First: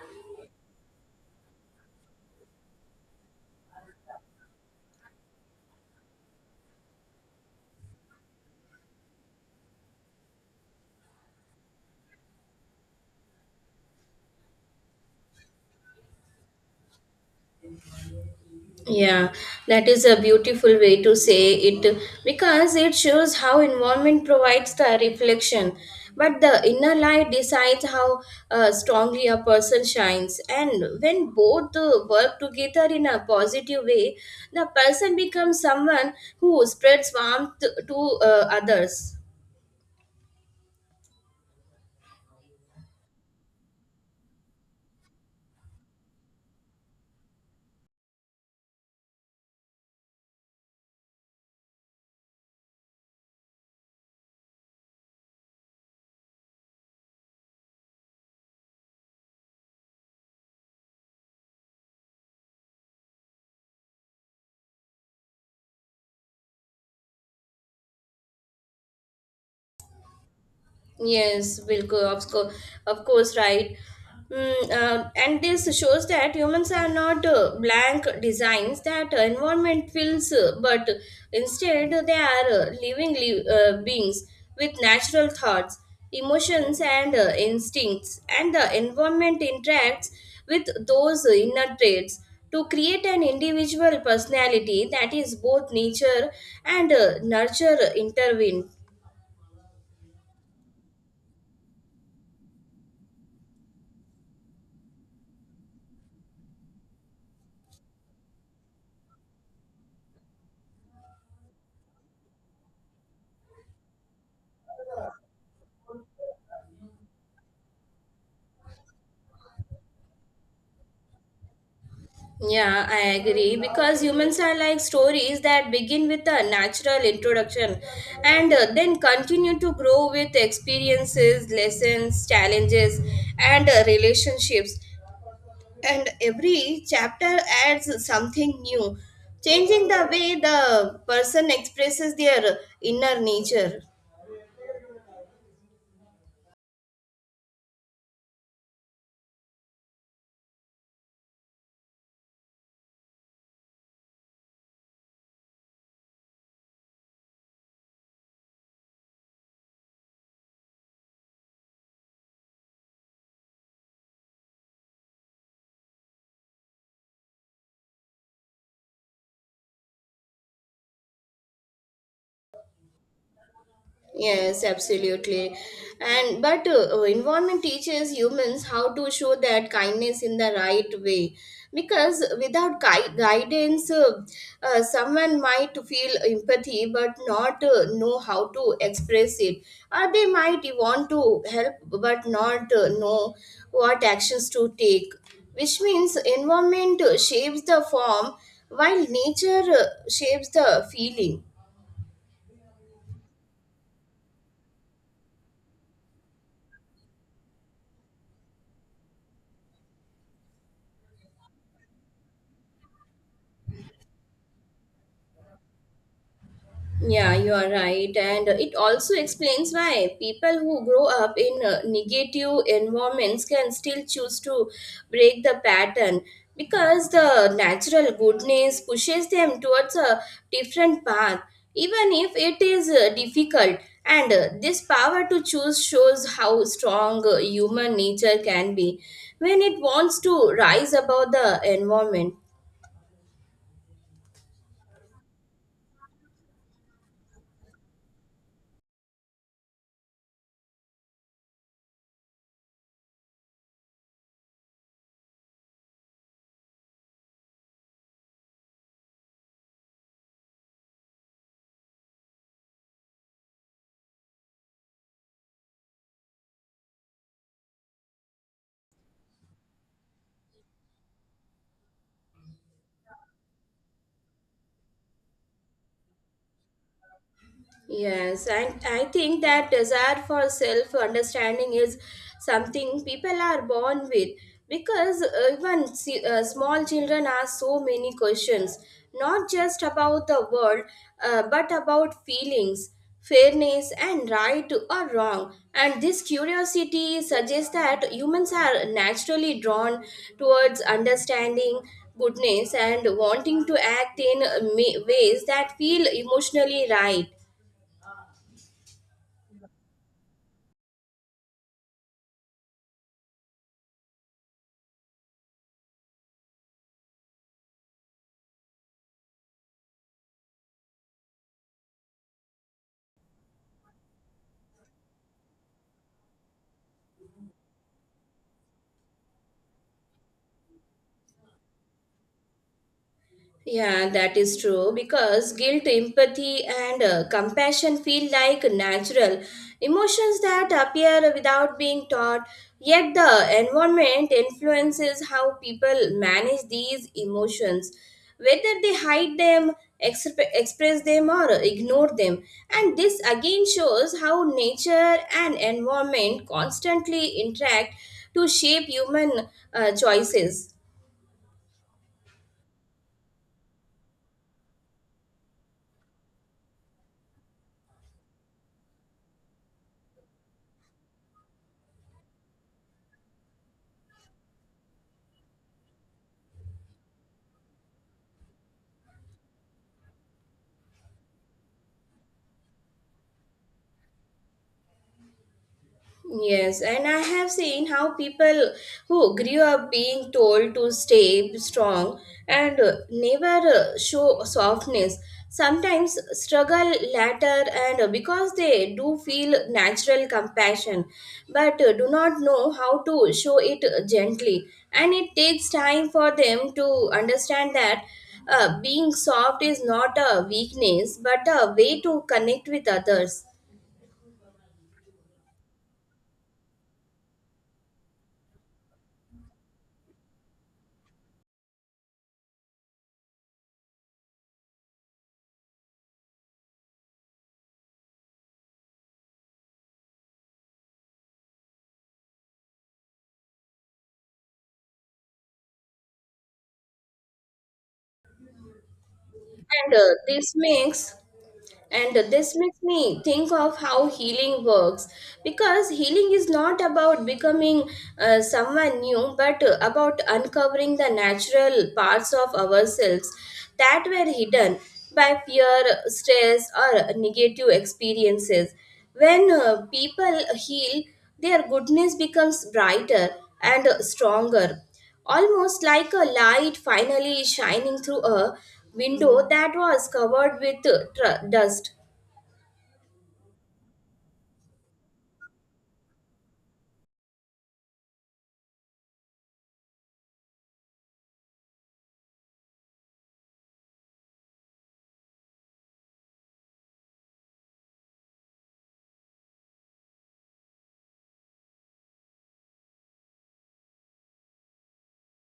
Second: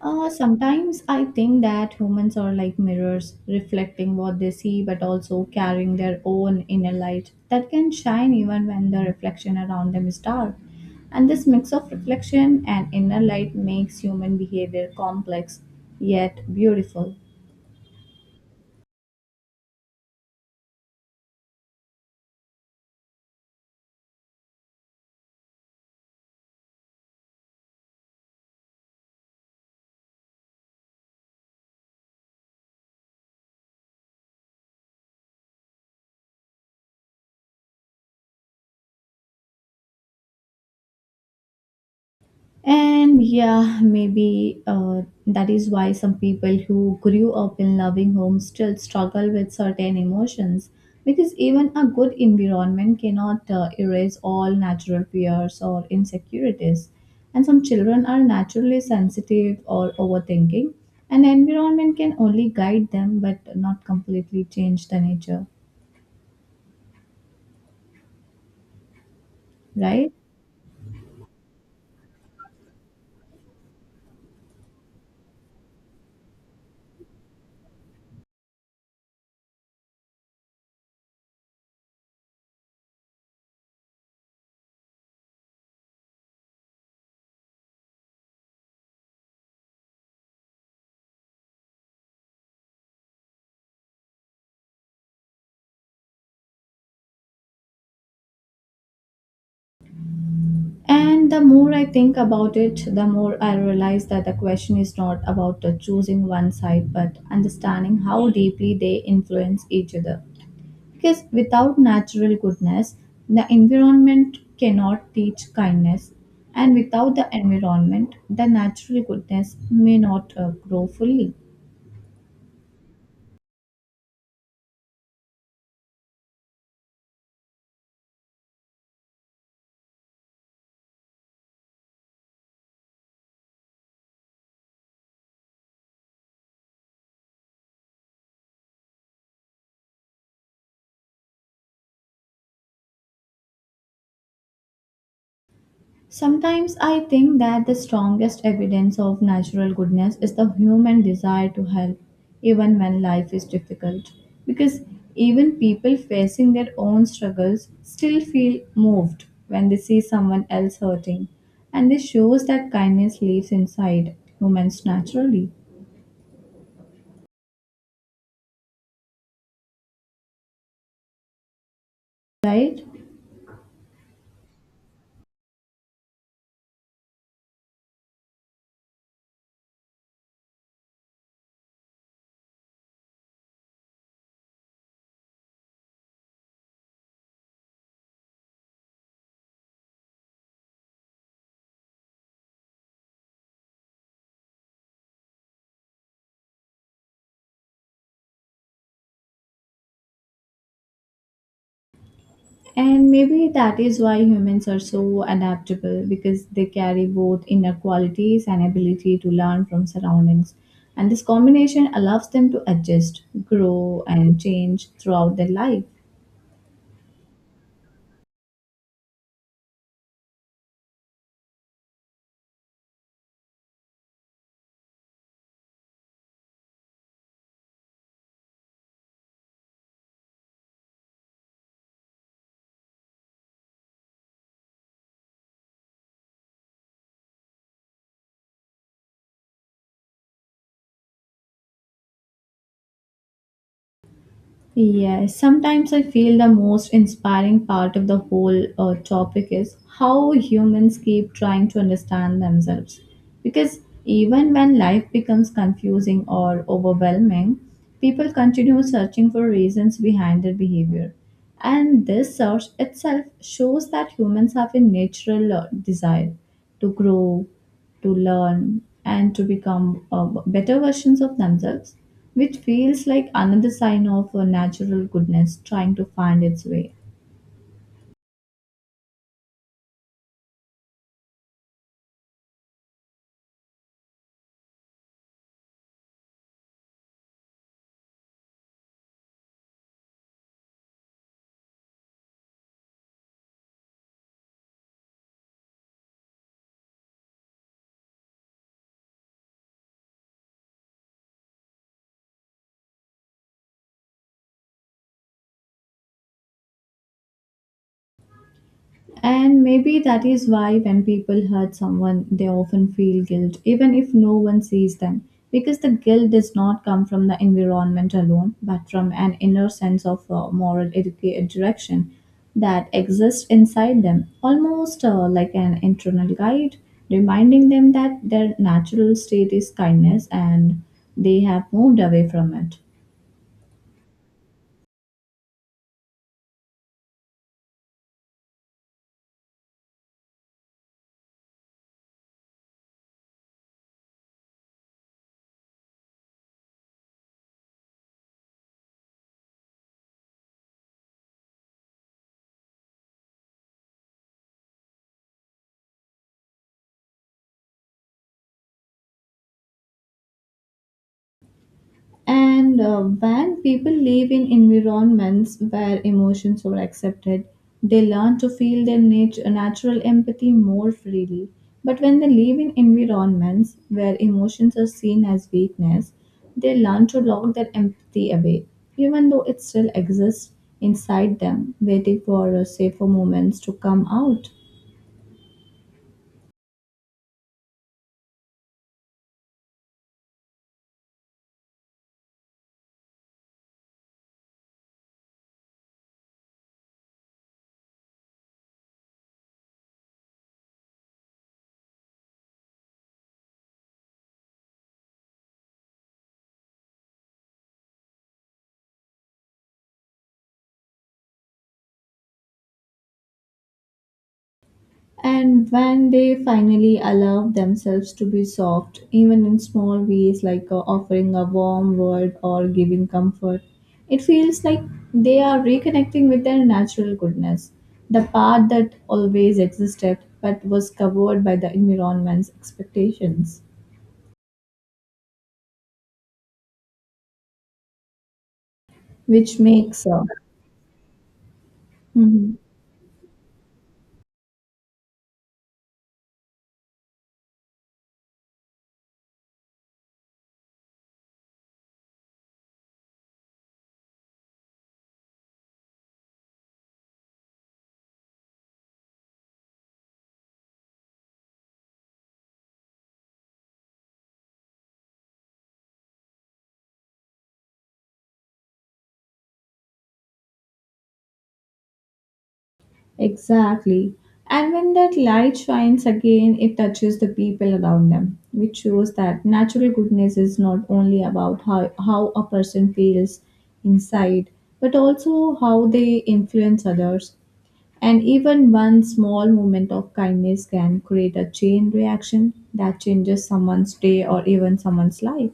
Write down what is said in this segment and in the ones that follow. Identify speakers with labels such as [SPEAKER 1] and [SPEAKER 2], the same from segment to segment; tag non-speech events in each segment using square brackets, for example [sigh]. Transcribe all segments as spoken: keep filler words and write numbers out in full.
[SPEAKER 1] Uh, sometimes I think that humans are like mirrors, reflecting what they see but also carrying their own inner light that can shine even when the reflection around them is dark. And this mix of reflection and inner light makes human behavior complex yet beautiful.
[SPEAKER 2] Yeah, that is a beautiful way to say it because it shows how environment provides the reflection, but the inner light decides how uh, strongly a person shines. And when both uh, work together in a positive way, the person becomes someone who spreads warmth to uh, others.
[SPEAKER 1] And yeah, maybe uh, that is why some people who grew up in loving homes still struggle with certain emotions because even a good environment cannot uh, erase all natural fears or insecurities. And some children are naturally sensitive or overthinking, and environment can only guide them but not completely change the nature, right?
[SPEAKER 2] Yes, Bilko, of course, of course, right. Mm, uh, and this shows that humans are not uh, blank designs that uh, environment fills, uh, but instead they are uh, living li- uh, beings with natural thoughts, emotions, and uh, instincts. And the environment interacts with those inner traits to create an individual personality that is both nature and uh, nurture intervened.
[SPEAKER 1] And the more I think about it, the more I realize that the question is not about uh, choosing one side, but understanding how deeply they influence each other. Because without natural goodness, the environment cannot teach kindness. And without the environment, the natural goodness may not uh, grow fully.
[SPEAKER 2] Yeah, I agree because humans are like stories that begin with a natural introduction and uh, then continue to grow with experiences, lessons, challenges, and uh, relationships. And every chapter adds something new, changing the way the person expresses their uh, inner nature.
[SPEAKER 1] Sometimes I think that the strongest evidence of natural goodness is the human desire to help, even when life is difficult. Because even people facing their own struggles still feel moved when they see someone else hurting. And this shows that kindness lives inside humans naturally, right?
[SPEAKER 2] Yes, absolutely. And but uh, uh, environment teaches humans how to show that kindness in the right way. Because without gui- guidance, uh, uh, someone might feel empathy but not uh, know how to express it, or they might want to help but not uh, know what actions to take. Which means environment uh, shapes the form while nature uh, shapes the feeling.
[SPEAKER 1] And maybe that is why humans are so adaptable because they carry both inner qualities and ability to learn from surroundings. And this combination allows them to adjust, grow, and change throughout their life.
[SPEAKER 2] Yeah, you are right. And it also explains why people who grow up in uh, negative environments can still choose to break the pattern because the natural goodness pushes them towards a different path, even if it is uh, difficult. And uh, this power to choose shows how strong uh, human nature can be when it wants to rise above the environment.
[SPEAKER 1] Yes, sometimes I feel the most inspiring part of the whole uh, topic is how humans keep trying to understand themselves. Because even when life becomes confusing or overwhelming, people continue searching for reasons behind their behavior. And this search itself shows that humans have a natural uh, desire to grow, to learn and to become uh, better versions of themselves, which feels like another sign of a natural goodness trying to find its way.
[SPEAKER 2] Yes, and I think that desire for self understanding is something people are born with because uh, even se- uh, small children ask so many questions, not just about the world, uh, but about feelings, fairness, and right or wrong. And this curiosity suggests that humans are naturally drawn towards understanding goodness and wanting to act in uh, ma- ways that feel emotionally right.
[SPEAKER 1] And maybe that is why when people hurt someone, they often feel guilt, even if no one sees them. Because the guilt does not come from the environment alone, but from an inner sense of uh, moral educa- direction that exists inside them, almost uh, like an internal guide, reminding them that their natural state is kindness and they have moved away from it.
[SPEAKER 2] Yeah, that is true because guilt, empathy, and uh, compassion feel like natural emotions that appear without being taught. Yet, the environment influences how people manage these emotions, whether they hide them, exp- express them, or ignore them. And this again shows how nature and environment constantly interact to shape human uh, choices.
[SPEAKER 1] And uh, when people live in environments where emotions are accepted, they learn to feel their nat- natural empathy more freely. But when they live in environments where emotions are seen as weakness, they learn to lock their empathy away, even though it still exists inside them, waiting for uh, safer moments to come out.
[SPEAKER 2] Yes, and I have seen how people who grew up being told to stay strong and uh, never uh, show softness sometimes struggle later and uh, because they do feel natural compassion but uh, do not know how to show it gently and it takes time for them to understand that uh, being soft is not a weakness but a way to connect with others
[SPEAKER 1] And when they finally allow themselves to be soft, even in small ways like uh, offering a warm word or giving comfort, it feels like they are reconnecting with their natural goodness, the part that always existed but was covered by the environment's expectations, which
[SPEAKER 2] and
[SPEAKER 1] makes
[SPEAKER 2] uh,
[SPEAKER 1] uh,
[SPEAKER 2] this makes And this
[SPEAKER 1] mhm.
[SPEAKER 2] makes me think of how healing works because healing is not about becoming uh, someone new but uh, about uncovering the natural parts of ourselves that were hidden by fear, stress, or negative experiences. When uh, people heal, their goodness becomes brighter and stronger almost like a light finally shining through a window that was covered with uh, tr- dust.
[SPEAKER 1] Exactly. And when that light shines again, it touches the people around them, which shows that natural goodness is not only about how, how a person feels inside, but also how they influence others. And even one small moment of kindness can create a chain reaction that changes someone's day or even someone's life.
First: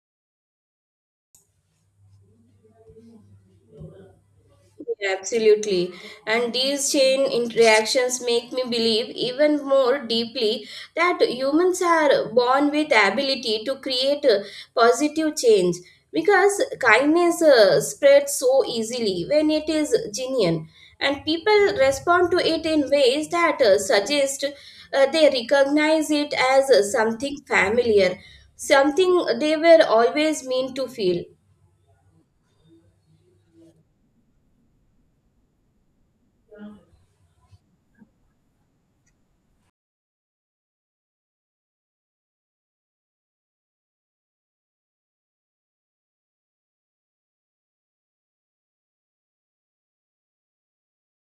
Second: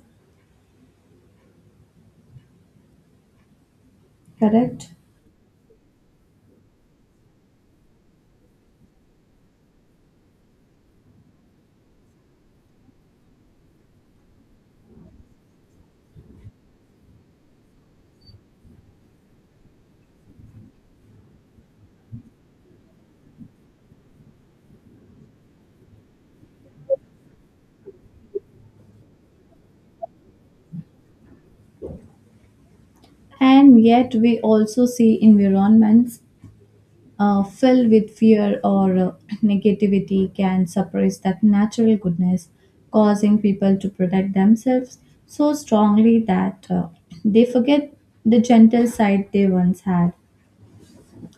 [SPEAKER 1] Correct?
[SPEAKER 2] Yeah, absolutely. And these chain interactions make me believe even more deeply that humans are born with ability to create uh, positive change because kindness uh, spreads so easily when it is genuine and people respond to it in ways that uh, suggest uh, they recognize it as uh, something familiar, something they were always meant to feel.
[SPEAKER 1] And yet, we also see environments uh, filled with fear or uh, [clears throat] negativity can suppress that natural goodness, causing people to protect themselves so strongly that uh, they forget the gentle side they once had.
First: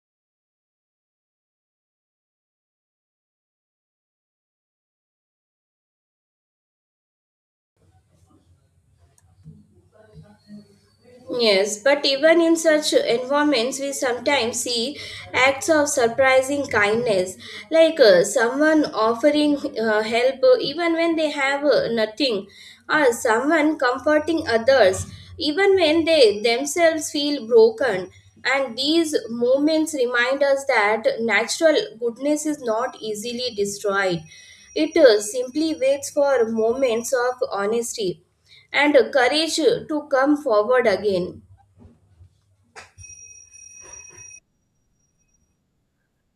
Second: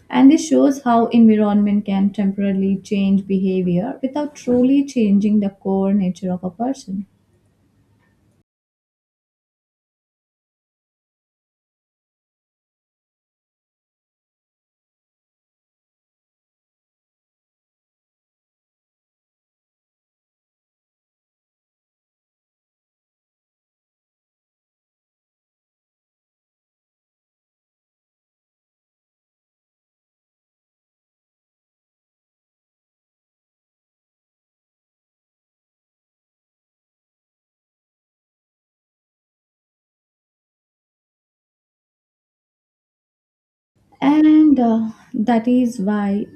[SPEAKER 1] And this shows how environment can temporarily change behavior without truly changing the core nature of a person.
[SPEAKER 2] Yes, but even in such environments, we sometimes see acts of surprising kindness, like uh, someone offering uh, help uh, even when they have uh, nothing, or someone comforting others even when they themselves feel broken. And these moments remind us that natural goodness is not easily destroyed, it uh, simply waits for moments of honesty and courage to come forward again.
[SPEAKER 1] And uh, that is why,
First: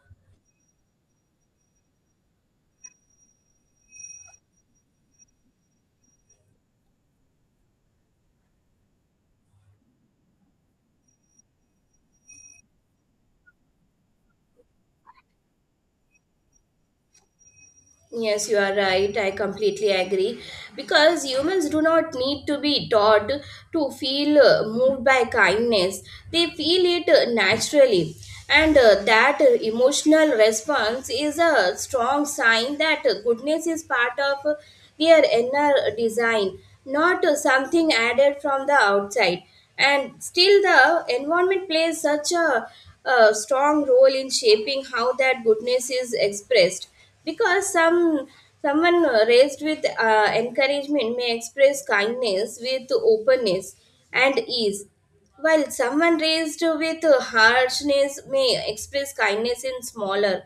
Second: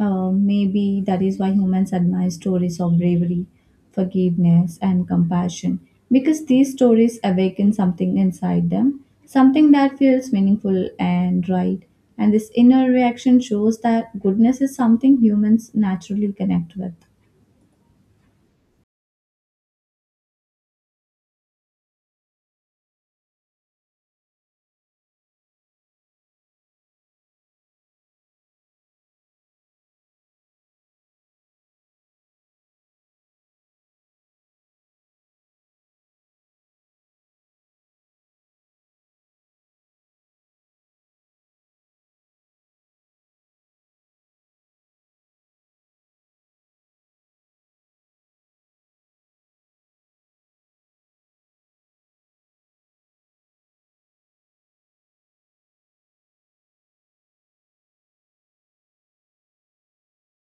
[SPEAKER 1] uh, maybe that is why humans admire stories of bravery, forgiveness, and compassion. Because these stories awaken something inside them, something that feels meaningful and right. And this inner reaction shows that goodness is something humans naturally connect with.
[SPEAKER 2] Yes, you are right. I completely agree. Because humans do not need to be taught to feel uh, moved by kindness, they feel it uh, naturally. And uh, that uh, emotional response is a strong sign that uh, goodness is part of uh, their inner design, not uh, something added from the outside. And still, the environment plays such a, a strong role in shaping how that goodness is expressed because some someone raised with uh, encouragement may express kindness with openness and ease while someone raised with harshness may express kindness in smaller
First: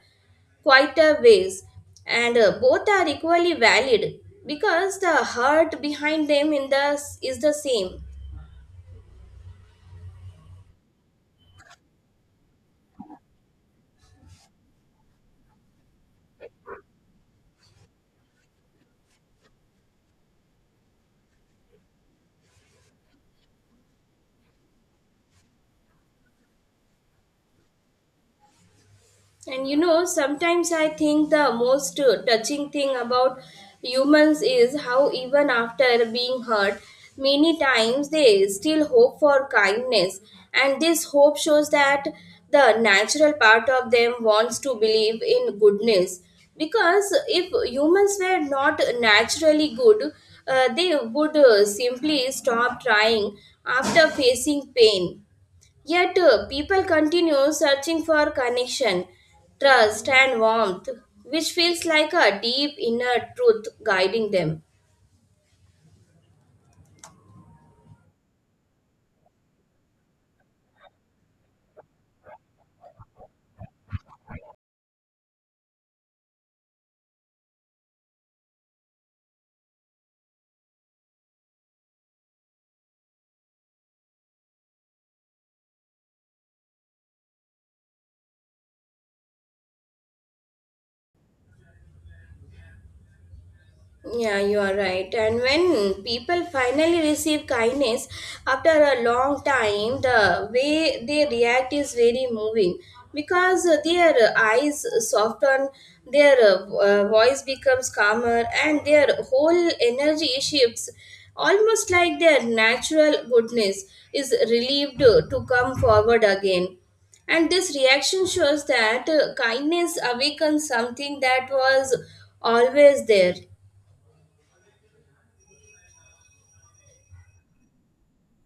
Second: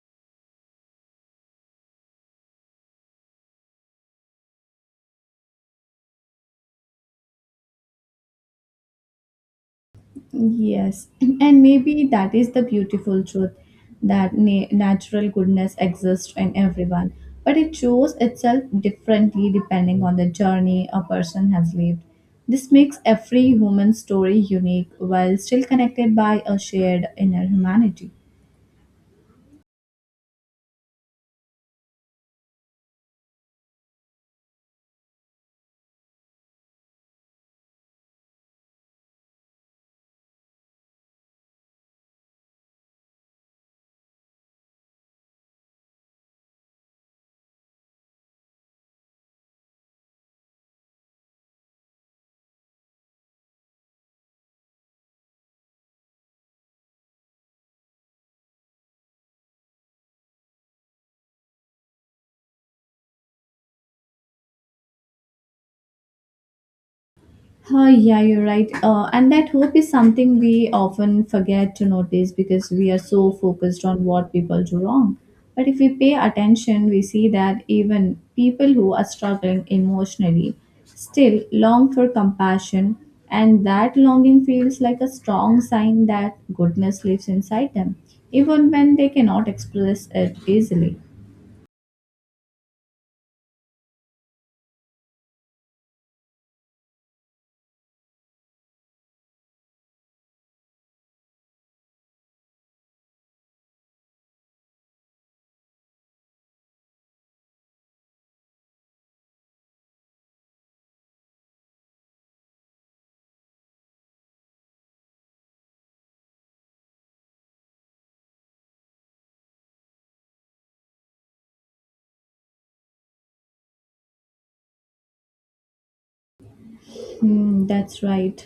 [SPEAKER 2] quieter ways and uh, both are equally valid because the heart behind them in the is the same.
[SPEAKER 1] Yes, [clears throat] and maybe that is the beautiful truth that na- natural goodness exists in everyone, but it shows itself differently depending on the journey a person has lived. This makes every human story unique while still connected by a shared inner humanity.
[SPEAKER 2] And you know, sometimes I think the most uh, touching thing about humans is how, even after being hurt, many times they still hope for kindness. And this hope shows that the natural part of them wants to believe in goodness. Because if humans were not naturally good, uh, they would uh, simply stop trying after facing pain. Yet uh, people continue searching for connection, trust, and warmth, which feels like a deep inner truth guiding them.
[SPEAKER 1] Oh, yeah, you're right. Uh, and that hope is something we often forget to notice because we are so focused on what people do wrong. But if we pay attention, we see that even people who are struggling emotionally still long for compassion, and that longing feels like a strong sign that goodness lives inside them, even when they cannot express it easily.
[SPEAKER 2] Yeah, you are right. And when people finally receive kindness after a long time, the way they react is very moving because uh, their uh, eyes soften, their uh, uh, voice becomes calmer, and their whole energy shifts almost like their natural goodness is relieved uh, to come forward again. And this reaction shows that uh, kindness awakens something that was always there.
[SPEAKER 1] Hmm, that's right.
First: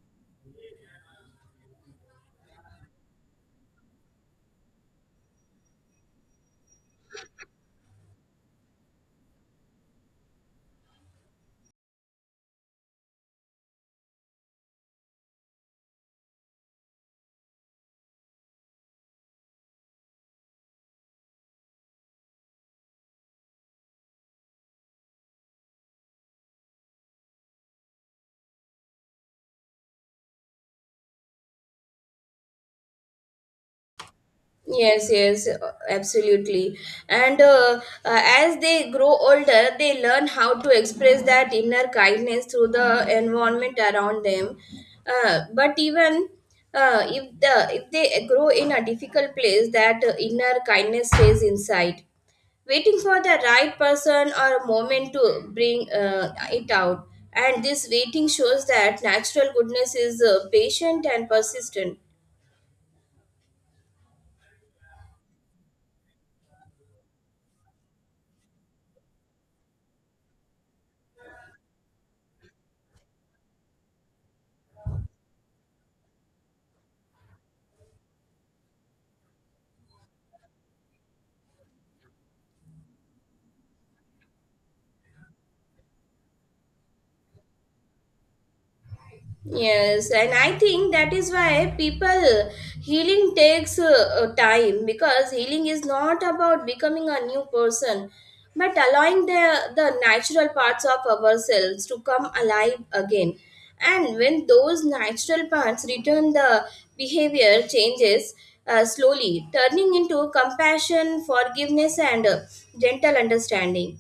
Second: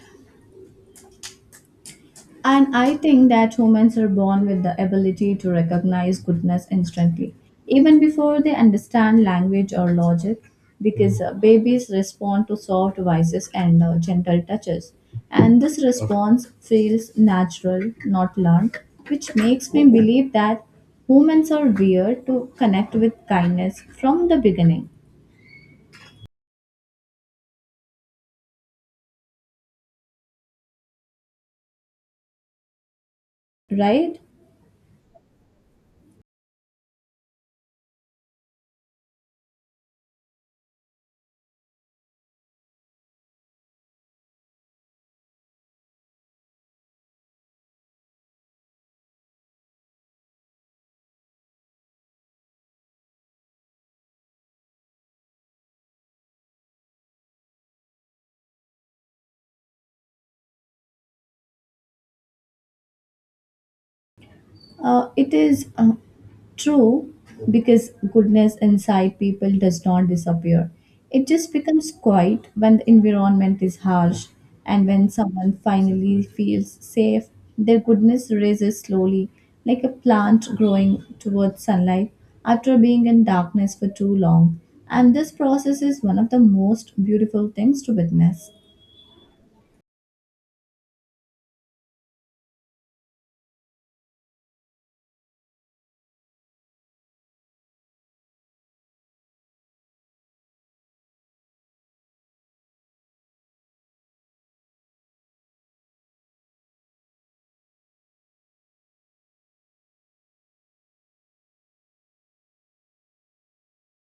[SPEAKER 1] And I think that humans are born with the ability to recognize goodness instantly, even before they understand language or logic, because uh, babies respond to soft voices and uh, gentle touches. And this response feels natural, not learned, which makes me believe that humans are wired to connect with kindness from the beginning, right?
[SPEAKER 2] Yes, yes, absolutely. And uh, uh, as they grow older, they learn how to express that inner kindness through the environment around them. Uh, but even uh, if the if they grow in a difficult place, that uh, inner kindness stays inside, waiting for the right person or moment to bring uh, it out. And this waiting shows that natural goodness is uh, patient and persistent.
[SPEAKER 1] Uh, it is uh, true because goodness inside people does not disappear. It just becomes quiet when the environment is harsh and when someone finally feels safe, their goodness rises slowly like a plant growing towards sunlight after being in darkness for too long. And this process is one of the most beautiful things to witness.
[SPEAKER 2] Yes, and I think that is why people healing takes uh, uh, time because healing is not about becoming a new person but allowing the, the natural parts of ourselves to come alive again. And when those natural parts return, the behavior changes uh, slowly, turning into compassion, forgiveness, and uh, gentle understanding.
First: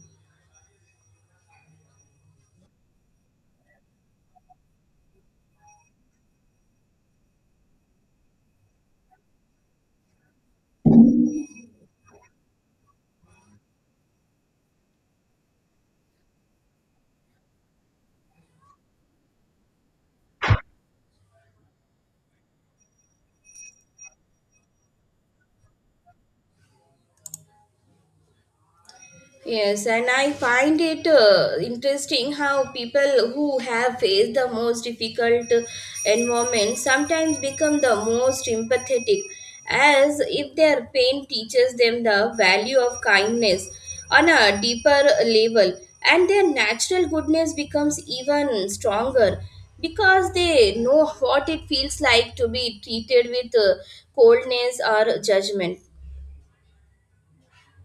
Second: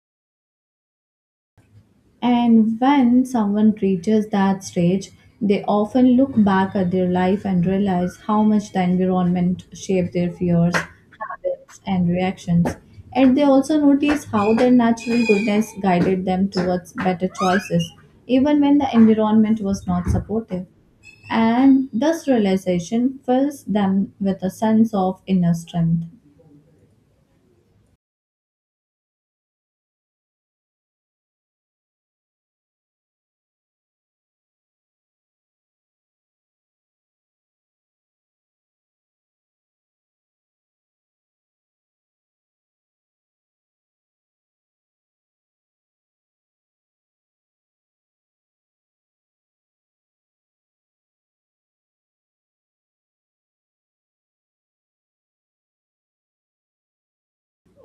[SPEAKER 1] And when someone reaches that stage, they often look back at their life and realize how much the environment shaped their fears, habits, and reactions. And they also notice how their natural goodness guided them towards better choices, even when the environment was not supportive. And this realization fills them with a sense of inner strength.
[SPEAKER 2] Yes, and I find it uh, interesting how people who have faced the most difficult environment sometimes become the most empathetic, as if their pain teaches them the value of kindness on a deeper level, and their natural goodness becomes even stronger because they know what it feels like to be treated with uh, coldness or judgment.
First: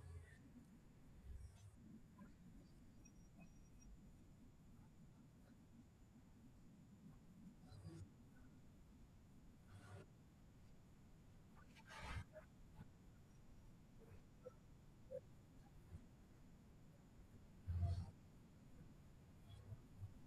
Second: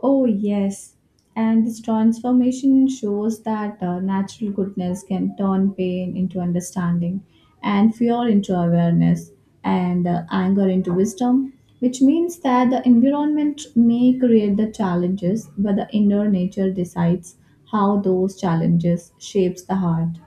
[SPEAKER 1] Oh, yes. And this transformation shows that uh, natural goodness can turn pain into understanding, and fear into awareness, and uh, anger into wisdom, which means that the environment may create the challenges, but the inner nature decides how those challenges shapes the heart.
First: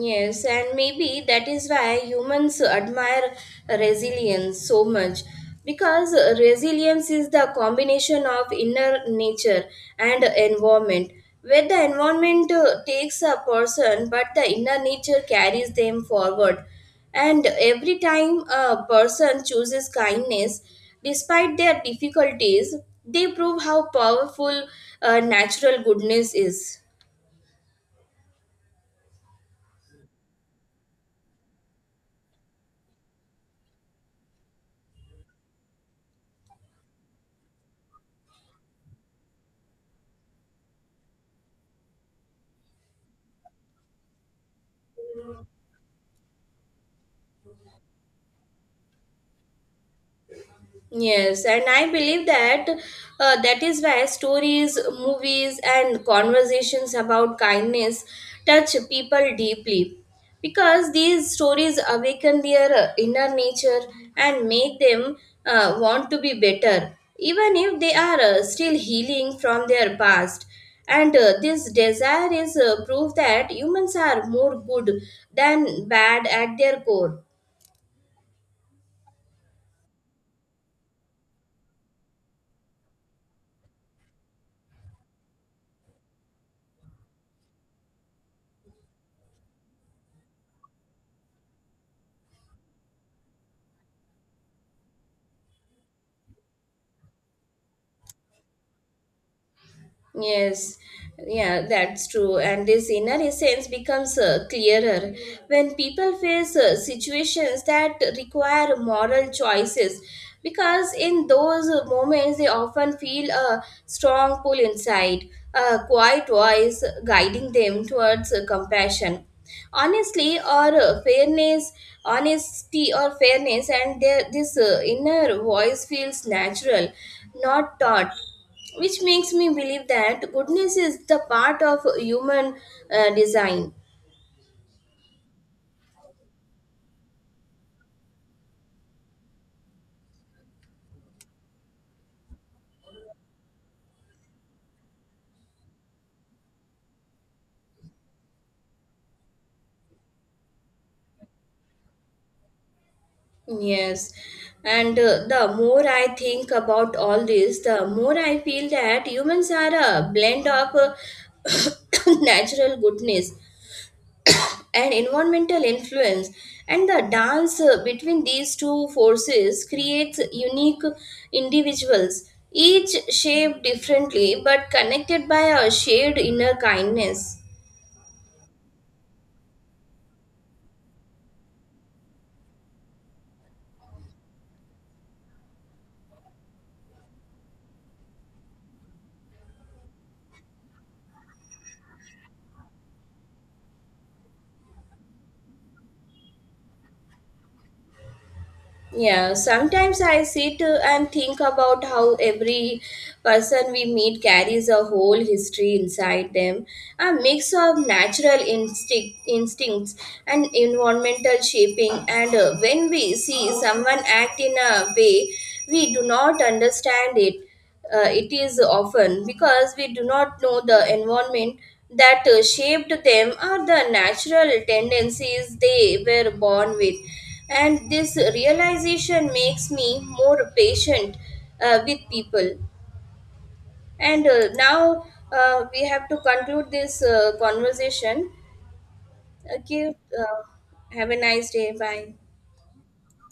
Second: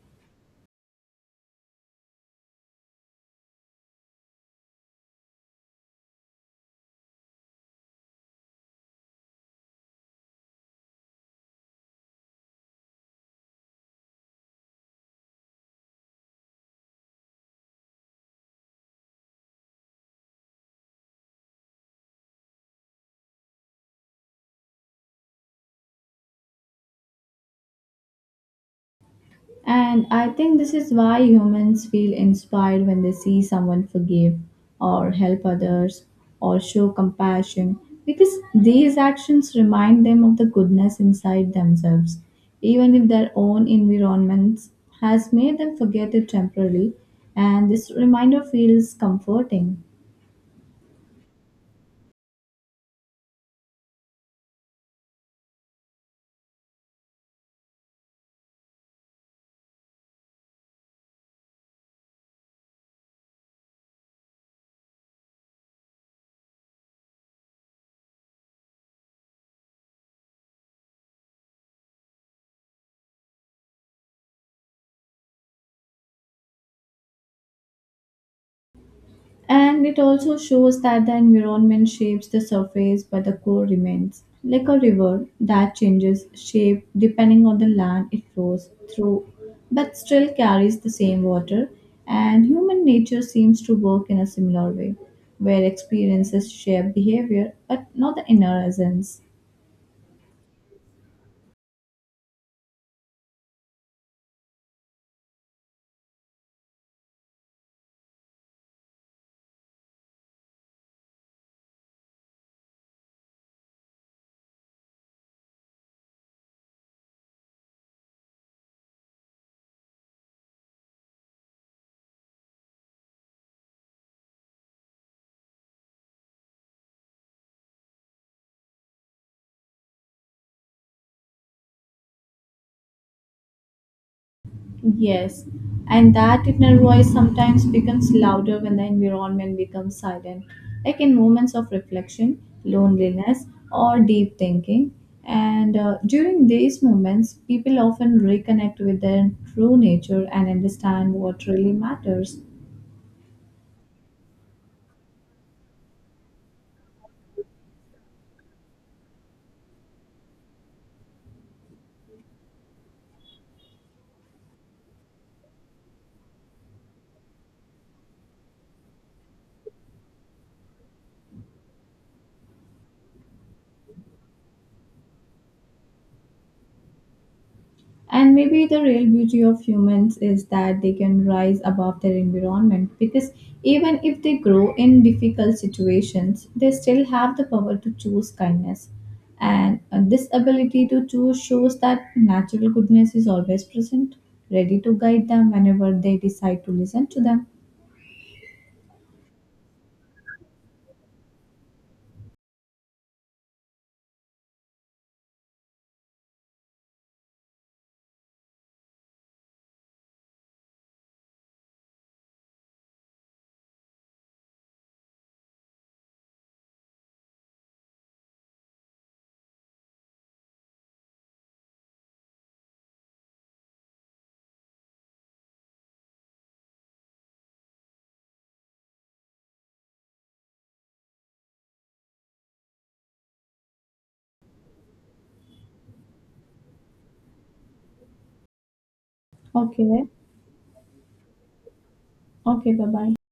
[SPEAKER 2] Yes, and maybe that is why humans admire resilience so much because resilience is the combination of inner nature and environment where the environment uh, takes a person but the inner nature carries them forward and every time a person chooses kindness despite their difficulties they prove how powerful uh, natural goodness is.
[SPEAKER 1] And I think this is why humans feel inspired when they see someone forgive or help others or show compassion because these actions remind them of the goodness inside themselves, even if their own environments has made them forget it temporarily. And this reminder feels comforting.
[SPEAKER 2] Yes, and I believe that uh, that is why stories, movies, and conversations about kindness touch people deeply because these stories awaken their uh, inner nature and make them uh, want to be better, even if they are uh, still healing from their past. And uh, this desire is uh, proof that humans are more good than bad at their core.
[SPEAKER 1] And it also shows that the environment shapes the surface, but the core remains. Like a river that changes shape depending on the land it flows through, but still carries the same water. And human nature seems to work in a similar way, where experiences shape behavior, but not the inner essence.
[SPEAKER 2] Yes, yeah, that's true. And this inner essence becomes uh, clearer when people face uh, situations that require moral choices, because in those uh, moments they often feel a strong pull inside, a quiet voice guiding them towards uh, compassion. Honestly, or uh, fairness, honesty, or fairness, and their, this uh, inner voice feels natural, not taught, which makes me believe that goodness is the part of human uh, design.
[SPEAKER 1] Yes, and that inner voice sometimes becomes louder when the environment becomes silent, like in moments of reflection, loneliness, or deep thinking. And uh, during these moments, people often reconnect with their true nature and understand what really matters.
[SPEAKER 2] Yes, and uh, the more I think about all this, the more I feel that humans are a blend of uh, [coughs] natural goodness [coughs] and environmental influence and the dance uh, between these two forces creates unique individuals, each shaped differently but connected by a shared inner kindness.
[SPEAKER 1] And maybe the real beauty of humans is that they can rise above their environment because even if they grow in difficult situations, they still have the power to choose kindness. And uh, this ability to choose shows that natural goodness is always present, ready to guide them whenever they decide to listen to them.
[SPEAKER 2] Yeah, sometimes I sit uh, and think about how every person we meet carries a whole history inside them, a mix of natural instinct, instincts and environmental shaping. And uh, when we see someone act in a way we do not understand it, uh, it is often because we do not know the environment that uh, shaped them or the natural tendencies they were born with. And this realization makes me more patient uh, with people. And uh, now uh, we have to conclude this uh, conversation. Okay,
[SPEAKER 1] Okay,
[SPEAKER 2] uh, have a nice day. Bye.
[SPEAKER 1] okay, bye bye.